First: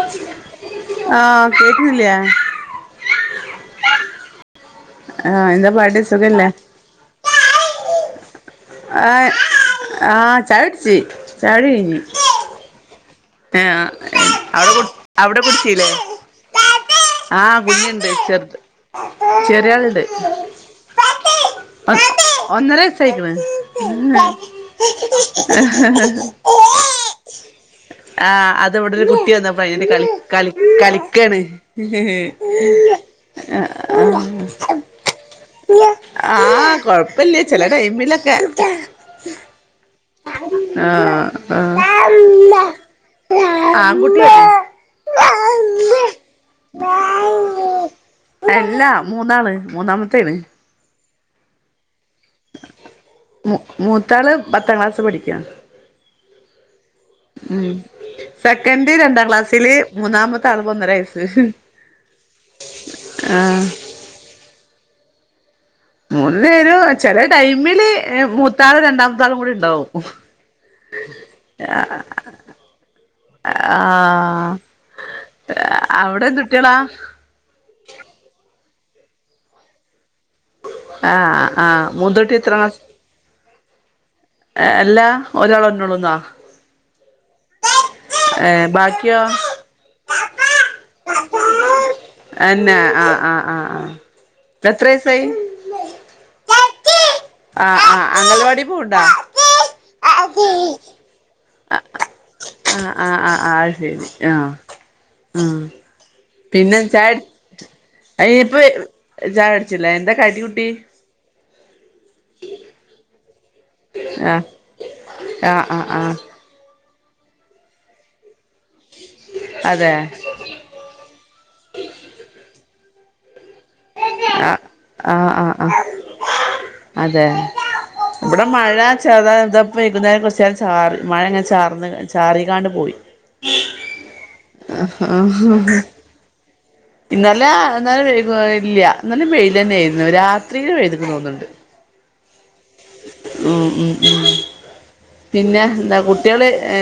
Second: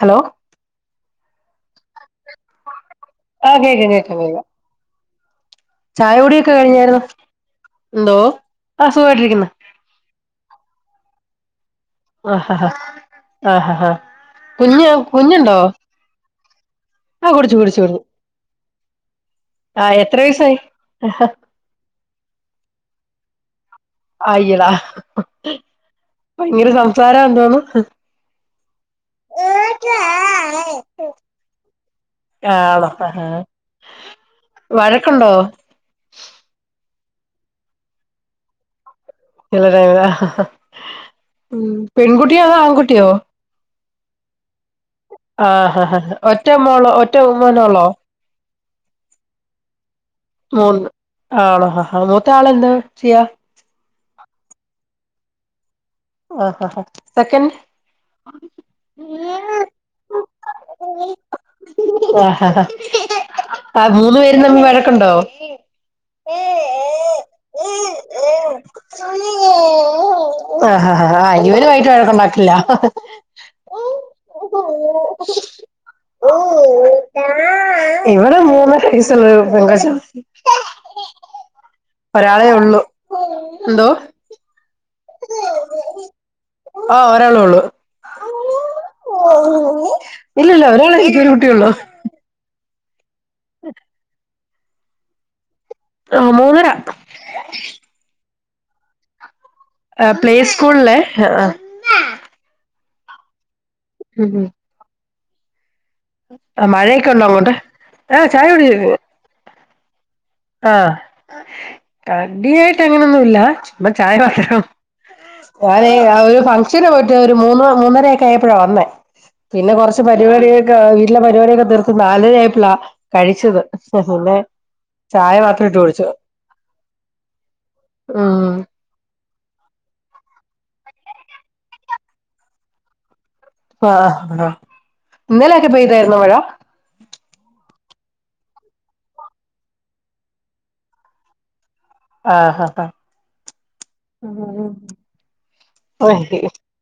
Hello [inaudible] ആഹ് കേക്കുന്നില്ലേ ആ കേക്ക കേക്ക കേക്ക [inaudible] ആ എന്താ പാട് സുഖല്ലേ ന്തോ ആ ആ ചായട്ച്ച് ചായുടി ക ആഹ ആ ആഹ ആ അവിടെ കു കുഞ്ഞു കുഞ്ഞ്ണ്ടോ ആഹ കുട്ടിണ്ട് ചെർത് ആഹ് ചെറിയളുണ്ട് എത്ര വയസായി ഒന്നര വയസായിക്ക്‌ണ് അയ്യടാ ഭയങ്കര സംസാരം ആണെന്ന് തോന്ന്ന്നു ആ അത്വ്ടരു കുട്ടി വന്നപ്പ അ കള കള കളിക്കാണ് ആണോ ആഹ് ആഹ് വഴക്കുണ്ടോ ആ കൊഴപ്പല്ല ചെല ടൈമിലൊക്കെ ഇല്ല ലേ ആഹ് ആഹ് പെൺകുട്ടിയോ അതോ ആൺകുട്ടിയോ ആൺകുട്ടിയാണോ ആഹ ഹ ഒറ്റ മോളോ ഒറ്റ മോനൊള്ളോ അല്ലാ മൂന്നാള് മൂന്നാമത്തെ മൂന്ന് ആണോ ആ മു മൂത്താള് പത്താം ക്ലാസ് പഠിക്കണ് ആഹാ ഹാ സെക്കന്റ് സെക്കൻഡ് രണ്ടാം ക്ലാസ്സില് മൂന്നാമത്തെ ആള്ക്ക് ഒന്നര വയസ്സ് ആ ആഹ് ആ മൂന്ന് പേര് തമ്മി വഴക്കോണ്ടോ മൂന്ന് പേരു ചെല ടൈമില് മൂത്താളും രണ്ടാമത്താളും കൂടിണ്ടാവും ആ ആ ഇവനുമായിട്ട് വഴക്കുണ്ടാക്കില്ല ആഹ് അവിടെ എന്തുട്ട്യാളാ ഇവടെ മൂ ഒരു വയസ്സുള്ളൊരു പെങ്കൊച്ച ആ ആ മൂത്തോട്ടി ഒരാളേ എത്രാം ക്ല ഒ ഒരാളേ ഉള്ളു ഏഹ് ബാക്കിയോ ഇല്ലല്ല ഒരാള് എനിക്കു ഒരു കുട്ടിയുള്ളു അന്നെ ആഹ് ആഹ് ആഹ് ആഹ് എത്ര വയസ്സായി ആ മൂന്നര ആ ആ അംഗൽവാടി പൂണ്ട ആ പ്ലേ സ്കൂളില് ആ ആ ആ ശരി ആ ആ ആ മഴയൊക്കെ ഉണ്ടാങ്ങോട്ട് അയി ഇപ്പെയ് ചാ ചായ കുട്ച്ചിലെ എന്താ കടി കൂട്ടി ആ കടിയായിട്ട് അങ്ങനെ ഒന്നും ഇല്ല അപ്പം ചായ ആഹ് പറെണം ആഹ് ആഹ് ഞാനെ ആഹ് ആ ഒരോ ഫ ഷെൺ പോയിട്ട് ഒര് മൂന്ന് മൂന്നരയൊക്കെ ആയപ്പെഴാ വന്നേ പിന്നെ അതെ കൊറച്ച് പരിപാടൊക്കെ വീട്ടിലെ പരിപാടിയൊക്കെ തീർത്ത് നാലര ആയപ്പെളാ കഴിച്ചെത് പിന്നെ ആ ചായ ആ മാത്രം ആ ഇട്ട് കുടിച്ചു അതെ ഇബെടെ ഉം മഴ [unintelligible] ഇതാപ്പം വൈകുന്നേരം കൊർച്ചേരം ചാറി മഴ ഇങ്ങനെ ചാർന്ന് ചാറിക്കാണ്ട് പോയി ആ ആഹ് [inaudible] ഇന്നലെയൊക്കെ പെയ്തായിരുന്നോ മഴ ഇന്നെലെ വൈകുന്നേരം ഇല്ല ഇന്നെലെ വെയിലെന്നെയ്ന്നു രാത്രിയിൽ പെയ്ത്ണ് തോന്ന്ണ്ട് ആഹാ ഉ ഉം ഉം പിന്നെ എന്താ ആഹ് കുട്ടികള് ആ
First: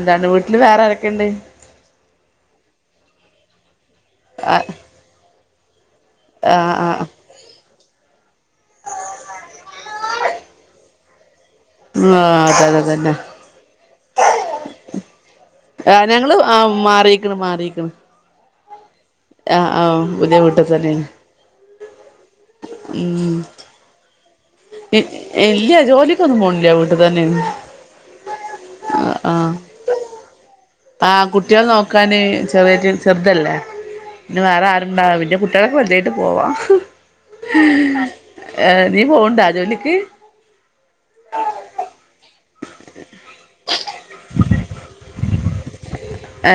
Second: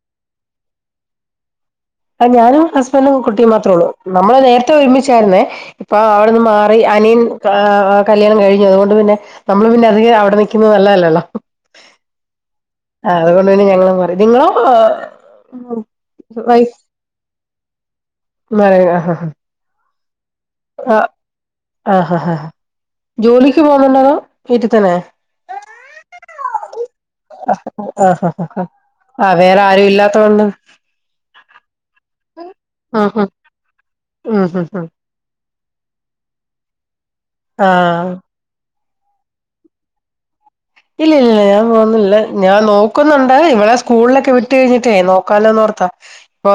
എന്താണ്ട് വീട്ടില് വേറെ ആരൊക്കെയുണ്ട്? ഞാനും ഹസ്ബൻഡും കുട്ടിയും മാത്രേ ഒള്ളൂ. നമ്മള് ആഹ് നേരത്തെ ഒരുമിച്ചായിരുന്നേ അപ്പൊ അവിടെന്ന് ആഹ് മാറി ആഹ് അനിയൻ പൊ ആ കല്യാണംകഴി അതുകൊണ്ട് പിന്നെ നമ്മള് പിന്നെ അധികം അവിടെ നിക്കുന്നത് നല്ലതല്ലല്ലോ. ആഹ് അതെ. അതന്നെ ആ അതുകൊണ്ട് തന്നെ ഞങ്ങള് മാറി. നിങ്ങളോ ആ ആ ഞങ്ങള്ആ മാറിക്കണ് മാറി. ക്കണ്. [unintelligible] ആ ആഹ് പുതിയ വീട്ടി തന്നെ ആഹ് ആഹ് ആ ആ ജോലിക്ക് പോണുണ്ടോ തോ ഇല്ല ജോലിക്കൊന്നും പോണില്ല വീ ആ ആ വേറെ ആരും ഇല്ലാത്ത കൊണ്ട് ആ കുട്ടികൾ നോക്കാന് ചെറിയ ആഹ് ആഹ് ചെറുതല്ലേ ഇന്ന ഉം വേറെ ഉം ആരുണ്ടാവില്ല. കുട്ടികളൊക്കെ വലുതായിട്ട് പോവാ. ആഹ് ആ നീ പോണുണ്ടാ ജോലിക്ക്? ഇല്ല ഇല്ലില്ല ഞാൻ പോന്നില്ല. ഞാ നോക്കുന്നുണ്ട് ഇവളെ സ്കൂളിലൊക്കെ വിട്ട് കഴിഞ്ഞിട്ടേ നോക്കാലോന്ന് ഓർത്താ.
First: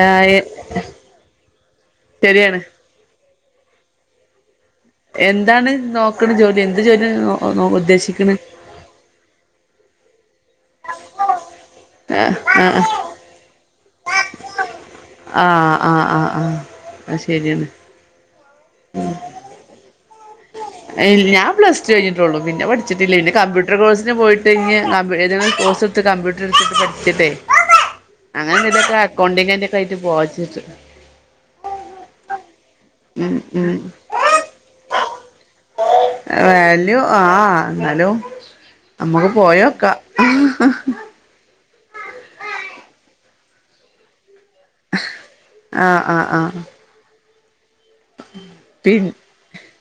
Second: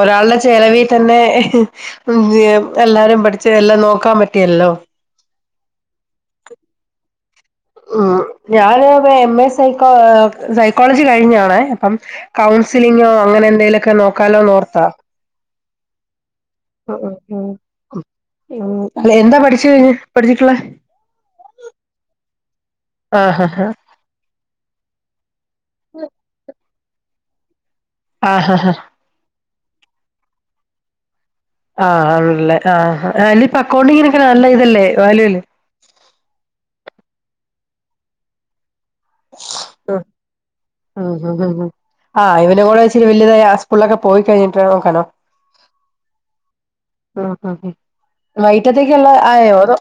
ഒരാളുടെ ചെലവി തന്നെ [unintelligible] ശരിയാണ് ന്തയ്യാം എല്ലാരും പടി എല്ലാം നോക്കാൻ പറ്റിയല്ലോ. എന്താണ് നോക്കുന്നത് ജോലി എന്ത് ജോലിയ നോ ഉം ഉദ്ദേശിക്ക്ണ് ഞാന് എം എ സൈ സൈക്കോളജി കഴിഞ്ഞാണേ അപ്പം ഏഹ് ആഹ് കൗൺസിലിംഗോ അങ്ങനെ എന്തെലു ഒക്കെ നോക്കല്ലൊന്നോർത്ത ആഹ് ആഹ് ആഹ് ആഹ് അത് ശരിയാണ് അല്ല എന്താ പഠിച് കഴിഞ്ഞ പഠിച്ചിട്ടുള്ളേ ഞാൻ പ്ലസ് ടു കഴിഞിട്ടേ ഉള്ളൂ പിന്നെ പഠിച്ചിട്ടില്ല പിന്നെ ആഹ് ഹ കമ്പ്യൂട്ടർ കോഴ്സിന് പോയിട്ട് ഏതങ്കിലും എടുത്ത് കമ്പ്യൂട്ടർ [unintelligible] പ കട്ട [unintelligible] ആഹ് അങ്ങനെ ഹ ഇതൊക്ക കൊണ്ടിങ്ക ായിട്ട് പോച്ചിട്ട [unintelligible] ആഹ് ആണല്ലേ ആ അല്ല ഇപ്പൊ ഉം അക്കൗണ്ടിങ്ങിനൊക്കെ നല്ല ഇതല്ലേ വാല്യൂ അല്ലെ വാല്യൂ ആ എന്നാലും നമ്മുക്ക് പോയി നോക്കാം ആ ഇവൻ കൂടെ ഇച്ചരിവലുതായ സ്കൂളൊക്കെ പോയി കഴിഞ്ഞിട്ട് നോക്കാനോ ആ ആഹ് ആഹ് ആ ആ പിൻ വൈകിട്ടേത്തേക്കുള്ള ആയോ അതോ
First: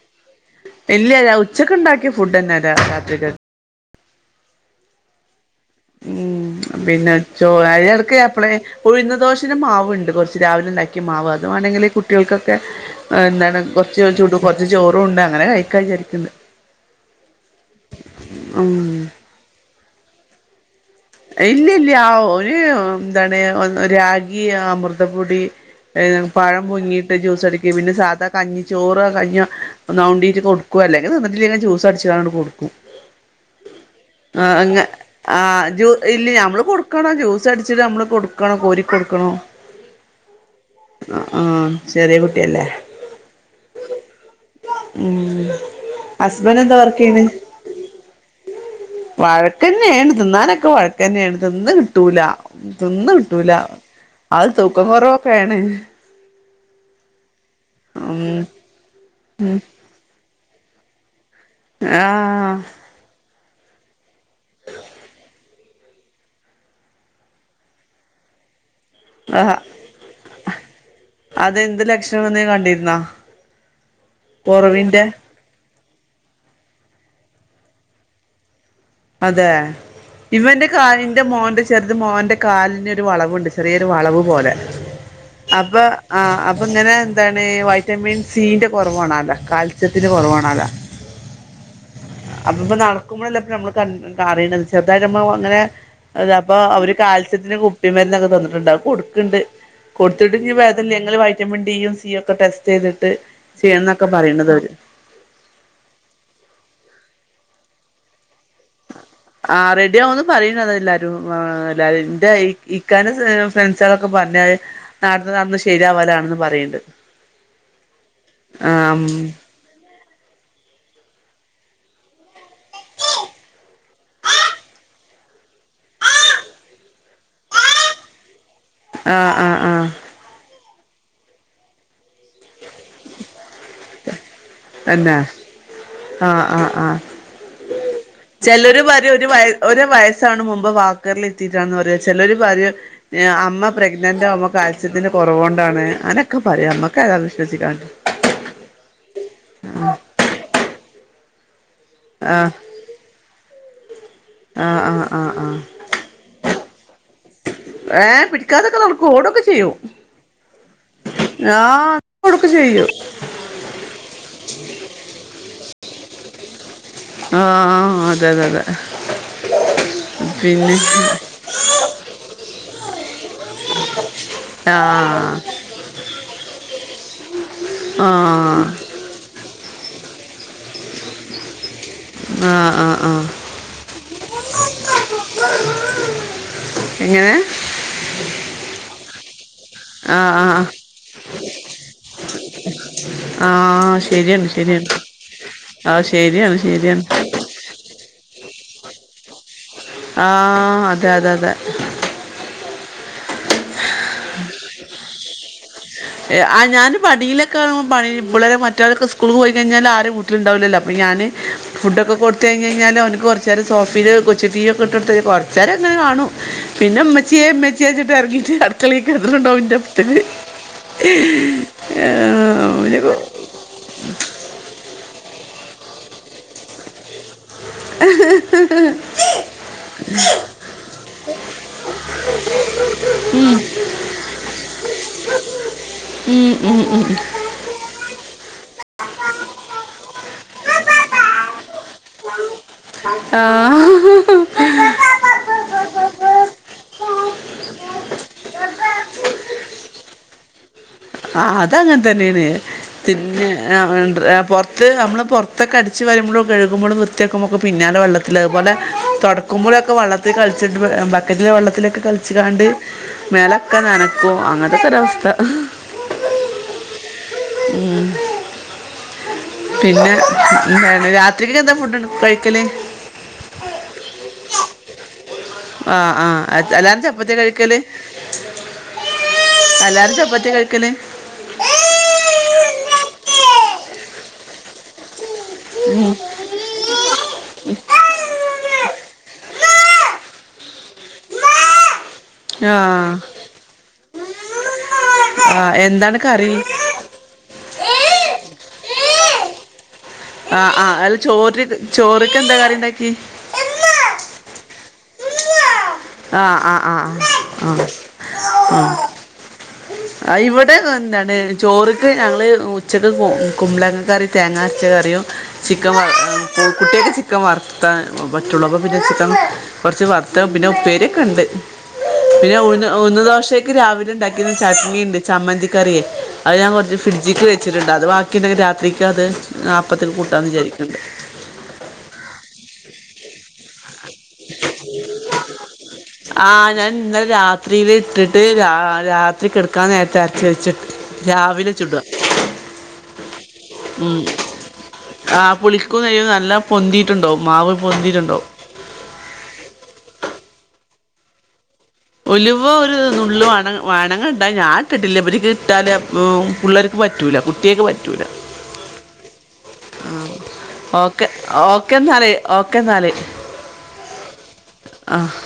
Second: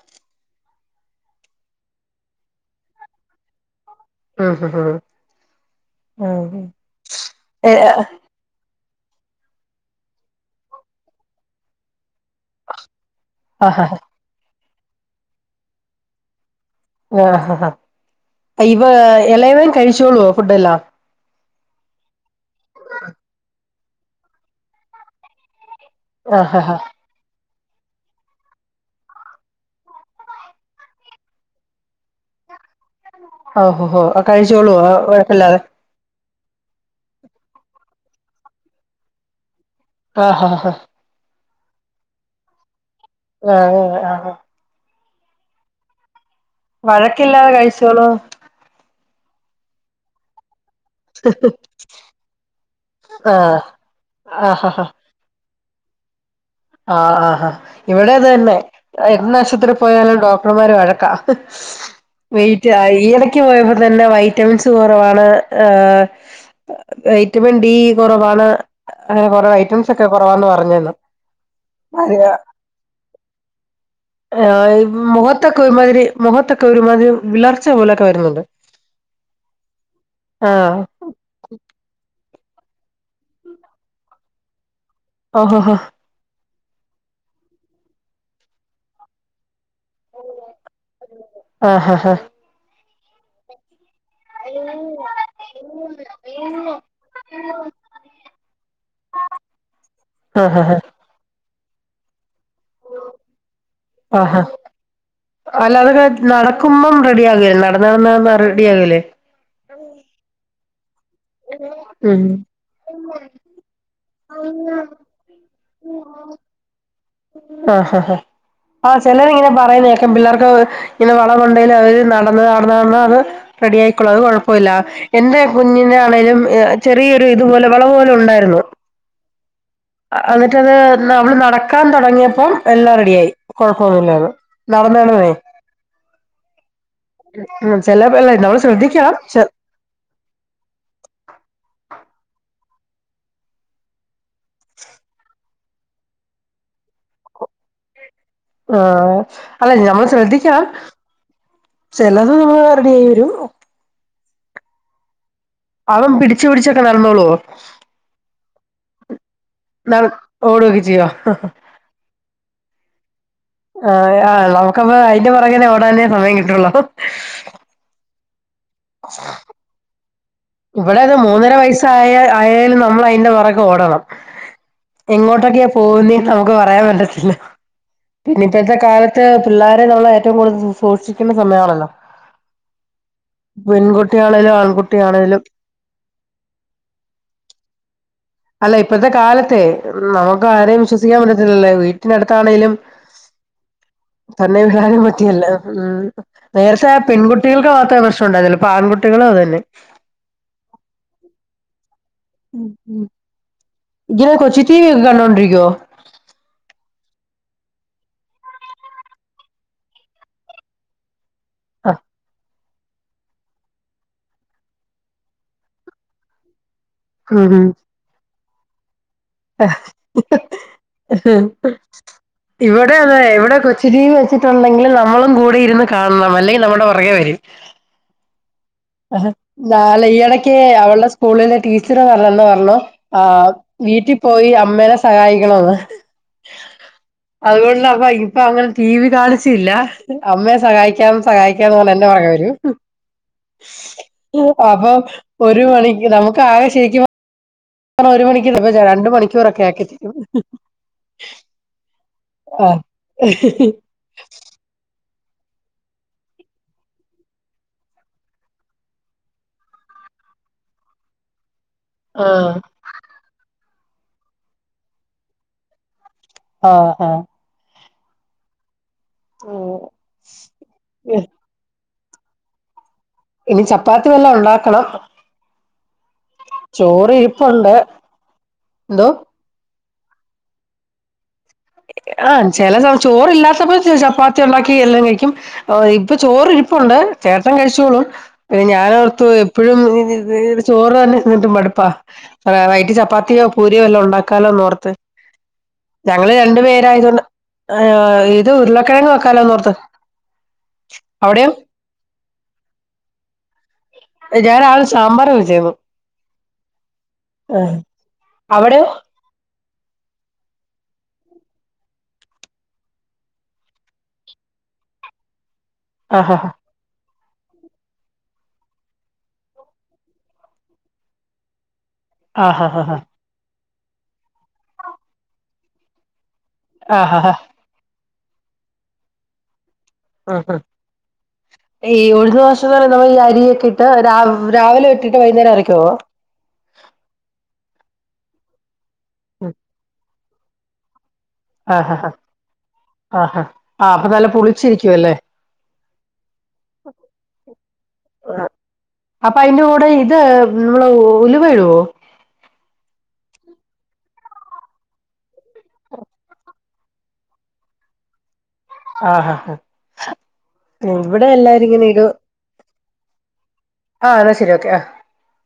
ഇല്ല. ഉച്ചക്ക് ഉണ്ടാക്കിയ ഫുഡ് തന്നെ താ രാത്രിക്ക ആഹ ഹ ഉം പിന്നെ ചോ ഏഹ് അരിടക്ക എപ്പളെ ഉഴുന്ന് ദോശൻ്റെ മാവുണ്ട് കുറച്ച്. രാവിലെ ഉണ്ടാക്കി മാവ് അത് വേണെങ്കില് കു ട്ടികൾക്കൊക്കെ എന്താണ് ആഹ് കൊറച്ച് ചുടും കൊ ചോറും ഉണ്ട് അങ്ങനെ കൈക്കാന്ന് വിചാരിക്കണ്ട്. വാഹഹ ആ ഇവ ഉം ഇളയവൻ കഴിച്ചോളോ ഫുഡ്ഡെല്ലാ ഇല്ല ഇല്ല ആ ഒര് എന്താണ് രാഗി അമൃതപ്പൊടി ഏനും ആഹ് പഴം ഹ പുഴുങ്ങിയിട്ട് ജ്യൂസടി പിന്നെ സാധാ കഞ്ഞി ചോറോ കഞ്ഞ്യോ ഒന്നവണ്ടീട്ട് കൊടുക്കുവല്ലോ. അല്ലെങ്കി തിന്നില്ലെങ്കി ജ്യൂസ് അടിച്ച് ഇതങ്ങോട്ട് കൊടുക്കും. ഓഹഹോ ആ കഴിച്ചോളോ അങ്ങ ഓ ആ കൊഴപ്പില്ലാതെ ജൂ ഇല്ല. ഞമ്മള് കൊടുക്കണം. ജ്യൂസ് അടിച്ചിട്ട് നമ്മള് കൊടുക്കണം. കോരി കൊടുക്കണം ആഹ് ഹ ആ ആ ചെറിയ കു ട്ട്യല്ലേ. ആ ഹെ ആഹാ ഉം ഹസ്ബൻഡ് എന്താ വർക്ക് ചെയ്യണ് വഴക്കില്ലാതെ കഴിച്ചോളോ? വഴക്ക് തന്നെയാണ് തിന്നാനൊക്കെ വഴ തന്നെയാണ് ഇതൊന്നും കിട്ടൂല തിന്ന് കിട്ടൂല ആഹ് അത് തൂക്കം ഹ കുറവൊക്കെയാണ് ആഹ് ആഹ് ആഹ് ഇവിടെ അത് ഉം തന്നെ എന്ന് ആശുപത്രി പോയാലും ഡോക്ട ഇവള് മാരെ വഴക്കാ ആഹ് വെയിറ്റ് ആഹ് ഈ എടയ്ക്ക് ക്ക് പോയപ്പോ തന്നെ വൈറ്റമിൻസ് കുറവാണ് ആഹ് വൈറ്റമിൻ ഡി കുറവാണ് കൊറേ ആഹ് വൈറ്റമിൻസൊക്കെ കൊറവാന്ന് പറഞ്ഞെന്ന് അതെന്ത് ലക്ഷണം നീ കണ്ടിരുന്നാ ആഹ് കൊറവിന്റെ മുഖത്തൊക്കെ ഒരുമാതിരി മുഖത്തൊക്കെ ഒരു മാ ആദ്യം വിളർച്ച പോലൊക്കെ വരുന്നുണ്ട് അതെ ഇവന്റെ ആഹ് കാലിന്റെ മോന്റെ ചെറുത് മോൻ്റെ കാലിന് ഒരു വളവുണ്ട് ചെറിയൊരു വളവ് പോലെ അപ്പ ഓഹോഹോ ആഹ് അപ്പ ഇങ്ങനെ എന്താണ് വൈറ്റമിൻ സിന്റെ കുറവാണല്ല കാൽ സ്യത്തിന് കൊറവാണത ആഹ്ഹ അപ്പ ഇപ്പൊ നട ക്കുമ്പോഴൊക്കെ നമ്മള് ക റേസ് ചെറുതായിട്ട് അങ്ങനെ പ്പൊ അവര് കാൽസ്യത്തിന് കുപ്പി മരുന്നൊക്കെ തന്നിട്ടിണ്ട് കൊടുക്കണ്ട് കൊടുത്തിട്ട് ഇനി ആഹ്ഹ വേദന ങ്ങള് വൈറ്റമിൻ ഡി ബി യൊ സി ഓ ഇപ്പം ടെസ്റ്റ് ചെയ്തിട്ട് ചെയ്യണം എന്നൊക്കെ ആഹ് പറയണത് അവര് അല്ല അതൊക്കെ നടക്കുമ്പം റെഡി ആകല്ലേ നടന്ന് നടന്ന് നടന്ന് റെഡി ആകല്ലേ ആ റെഡിയാവുമെന്ന് പറയുന്നത് എല്ലാരും ഉം എന്റെ ഇക്കാന ഫ്രണ്ട്സുകളൊക്കെ പറഞ്ഞത് നടന്ന് നടന്ന് ശെരിയാവാലാണെന്ന് പറയണ്ട് ആ ഹാ ഹാ ആ ആഹ് ചെലര് ഇങ്ങനെ പറയുന്ന ക്കെ പിള്ളേർക്ക് ഇങ്ങനെ വളവുണ്ടേല് അവര് നടന്ന് നടന്ന് നടന്ന് അത് റെഡി ആയിക്കോള്ളൂ അത് കൊഴപ്പമില്ല എന്റെ കുഞ്ഞിന് ആണെലും ചെറിയൊരു ഇതുപോലെ വളവ് പോലെ ഉണ്ടായിരുന്നു ആ ഹ് ആഹ് ആഹ് മറ്റേത് ഇന്ന് അവള് നട നടക്കാൻ തോടങ്ങിയപ്പം എല്ലാം റെഡിയായി കൊഴപ്പൊന്നുമില്ലന്ന് നടന്ന് നടന്നേ ആ [unintelligible] നമ്മള് ചെലര് പറയും ശ്രദ്ധിക്കണം ഒരു ചെ വയ ഒരു വയസ്സാണ് മുമ്പ് വാക്കറിൽ ഇരുത്തിയിട്ടാണെന്ന് പറയും ചെലരു പറയും അമ്മ പ്രെഗ്നന്റ ആവുമ്പം കാൽസ്യത്തിന് കൊറവ് കൊണ്ടാണ് അനൊക്കെ പറയും ഞമ്മക്ക് ഏതാ വിശ്വസിക്കാണ്ട് ആ അല്ല ഞമ്മള് ശ്രദ്ധിക്കണം ചെലത് ആഹ് നമ്മള് റെഡി ആയി വരും ആഹ് ആഹ് ആഹ് ആഹ് അതും പിടിച്ചു പിടിച്ചൊക്കെ നടന്നോളുവോ ഓടോക്കെചെ ചെയ്യോ ചെയ്യോ ആഹ് ഓടൊക്കെ ചെയ്യും ആഹ് ആ നമുക്കപ്പം അയിന്റെ പുറകെനെ ഓട അതന്നേ സമയം കിട്ടുള്ളോ ആ അതെതെ അതെ പിന്നെ ഇവിടെത് മൂന്നര വയസ്സായ ആയാലും നമ്മള് അയ്ന്റെ പുറകെ ഓടണം ആ എങ്ങോട്ടൊക്കെയാ പോകുന്നേ നമുക്ക് പറയാൻ പറ്റത്തില്ല ആ പിന്നെ ഇപ്പോഴത്തെ കാലത്ത് പിള്ളാരെ നമ്മള് ഏറ്റവും കൂടുതൽ സൂക്ഷിക്കുന്ന സമയാണല്ലോ ആ ആ ആഹ് കുട്ടി ആണേലും ആൺകുട്ടിയണേ എങ്ങനെ? അല്ല ഇപ്പത്തെ കാലത്തെ ഉം ആ ആ നമുക്ക് ആരേയും വിശ്വസിക്കാൻ പറ്റത്തി ഇല്ല വീട്ടിനടുത്താണേലും ആ ശരിയാണ് തന്നെ ശരിയാണ് പിള്ളാരെ പറ്റിയല്ലോ ആ ഉം ശരിയാണ് നേരത്തെ ശരിയാണ് പെൺകുട്ടികൾക്ക് മാത്രേ പ്രശ്നം ഉണ്ടാരുന്നുള്ളു പ്പ ആൺകുട്ടികളും അതന്നെ ആഹ് അതെ അതെ അതെ ഇങ്ങന കൊച്ചി ടീവി കെ കാണ്ടോണ്ടിരിക്കോ ആഹ് ഞാന് മടിയിലൊക്കെ [unintelligible] മറ്റരൊക്കെ സ്കൂള് പോയിക്കഴിഞ്ഞാൽ ആരും വീട്ടിലുണ്ടാവില്ലല്ലോ അപ്പൊ ഞാന് ആ ഫുഡൊക്കെ കൊടുത്ത് കഴിഞ്ഞഴിഞ്ഞാല് അവനിക്ക് കുറച്ച് നേരം സോഫയില് കൊച്ച് ടീവി ഒക്കെ ഇട്ട് കൊടുത്ത് കൊറച്ച നേരം അങ്ങനെ കാണും പിന്നെ മ്മച്ചിയെ ഉം മ്മച്ചിയെ ച്ചിട്ട് എറങ്ങി അടക്കല തണ്ടാവും ഇന്റെപ്പത്തിൽ ഇവിടെ അതാ കൊ- ഇവിടെ കൊച്ചി ടി വി വെച്ചിട്ടുണ്ടെങ്കിൽ ന നമ്മളും കൂടെ ഇരുന്ന് കാണണം അല്ലെങ്കിൽ നമ്മുടെ പുറകെ വരും ആ ഞാ ഈയിടക്ക് അവളുടെ സ്കൂളിലെ ടീച്ചർ പറഞ്ഞെന്ന് പറഞ്ഞു ആ ഉം, വീട്ടിൽ പോയി അമ്മേനെ സഹായിക്കണംന്ന് ഉം, ഉം, ഉം. അതുകൊണ്ട് ഇപ്പം അങ്ങനെ ടി വി കാണിച്ചില്ല അമ്മയെ സഹായിക്കാം സഹായിക്കാംന്ന് പറഞ്ഞ് എന്റെ പുറകെ വരും ആ അപ്പൊ ഒരു മണിക്ക് നമുക്ക് ആകെ ശരിക്കും ഒരു മണിക്കൂ ഇപ്പ രണ്ട് മണിക്കൂറൊക്കെ ആക്കി തരും ആഹ് അതങ്ങനെ നിയന്ന് തിന്ന് ആ പൊറത്ത് അമ്മള് പൊറത്തൊക്കെ അടിച്ച് വാരുമ്പോഴു. കഴുകുമ്പോഴും വൃത്തിയാക്കുമ്പോൾക്ക് പിന്നാലെ വെള്ളത്തി അതുപോല തുടക്കുമ്പോഴൊക്കെ വെള്ളത്തിൽ കളിച്ചിട്ട് ബക്കറ്റിൽ വെള്ളത്തിൽ ക്കെ കളിച്ചികണ്ട് മേ ഒക്കെ നനക്കോ അങ്ങനത്തൊക്കെ ഒരവസ്ഥ ആഹ് ആഹ് പിന്നെ എന്താണ് രാത്രിക്ക് എന്താ ഫുഡ്ണ്ട് കഴിക്കല് ഇനി ചപ്പാത്തി വെല്ലോം ഉണ്ടാക്കണം ആ ആഹ് അല്ലാരും ചോറ് ചപ്പാത്തിയാ ഇരിപ്പുണ്ട് കഴിക്കല് എന്തോ എല്ലാരും ചപ്പത്തിയാ കഴിക്കല് ആ ചെല ചോറില്ലാത്തപ്പോ ചപ്പാത്തി ഒണ്ടാക്കി എല്ലാം കഴിക്കും ഉം. ഇപ്പൊ ചോറ് ഇരിപ്പുണ്ട് ചേട്ടൻ കഴിച്ചോളും പിന്നെ ഞാനോർത്ത് ഇപ്പോഴും ചോറ് തന്നെ എന്നിട്ടും മടുപ്പാ ആ വൈട്ട് ചപ്പാത്തിയോ പൂരിയോ എല്ലാം ഉണ്ടാക്കാലോന്ന് ഓർത്ത് ആ എന്താണ് ഞങ്ങള് കറി രണ്ട പേരായതൊണ്ട് ഏഹ് ഇത് ഉരുളക്കിഴങ്ങുവൊക്കെ ക്കാലോന്നോർത്ത് ആഹ് ആഹ് അൽ ചോറിത് ചോ ക്കാൻ എന്താ കറിയുണ്ടാക്കിയേ ഞാൻ രാവിലെ സാമ്പാർ വെച്ചായിരുന്നു ആഹ് ആഹ് ആഹ് അവിടെയോ ആഹ് ആഹ് ഇവിടെ ഇതുതന്നെയാണ് ചോറ്ക്ക് ഞങ്ങള് ഉച്ചക്ക് കുമ്പളങ്ങ കറി തേങ്ങാരച്ചകറിയും ചിക്കൻ വറ് ആഹ് കുട്ടിയക്ക് ചി ക്കൻ വർത്താൻ പറ്റുള്ളൂ അപ്പൊ പിന്നെ ചിക്കൻ കൊറച്ച് വറുത്ത് പിന്നെ ഉപ്പേരിയൊക്കെണ്ട് പിന്നെ ആഹ് ആഹ് ഉഴുന്ന് ആഹ് ഉഴുന്ന് ദോശ ക്ക് രാവിലെ ഇണ്ടാക്കിയത് ചട്നിയിണ്ട് ചമ്മന്തി കറിയെ അത് ഞാൻ കൊറച്ച് ആഹ് ആഹ് ഹാ ഫ്രിഡ്ജിക്ക് വെച്ചിട്ട്ണ്ട് അത് വാ [unintelligible] രാത്രിക്കും അത് അപ്പത്തിന് ആ കൂട്ടാന്ന് ആ വിചാരിക്കണ്ട് ഈ ഉഴുന്ന് ദോശാന്ന് പറയുന്നത് നമ്മള് ഈ അരിയെ ക്കെ ഇ ട്ട് രാ രാവ് രാവിലെ ഇട്ടിട്ട് വൈകുന്നേരം അരയ്കൊ ആ ഞാൻ ഇന്നലെ രാത്രിയില് ഇട്ടിട്ട് രാ രാത്രി കിടക്കാനേരത്ത് അര ച്ച് വെച്ചിട്ട് രാവിലെ ആ ആ ചുടുക ഹ ആ ആ അപ്പൊ ഉം നല്ല പുളിച്ചിരിക്കുമല്ലേ ആഹ് പുളിക്കും നെയ്യും നല്ല പൊന്തിയിട്ടുണ്ടാവും മാവ് പൊന്തിയിട്ടുണ്ടാവും അപ്പൊ അതിന്റെ കൂടെ ഇത് നമ്മള് ഉലുവായിടുവോ ഉലുവ ഒരു നുള്ള് വണ വണങ്ങാണ്ടാ ഞാന് ഇട്ടിട്ടില്ല ഇവർക്ക് ഇട്ടാല് അപ്പൊ പിള്ളേർക്ക് പറ്റൂല കുട്ടിയെക് പറ്റൂല ആ ഹ ഹാ ഓക്കെ ഇവിടെ ഓക്കെ എല്ലാരുമിങ്ങനെയൊരു എന്നാല് ഓക്കെ എന്നാല് ആ എന്നാ ശരി ഓക്കെ ആ ആഹ്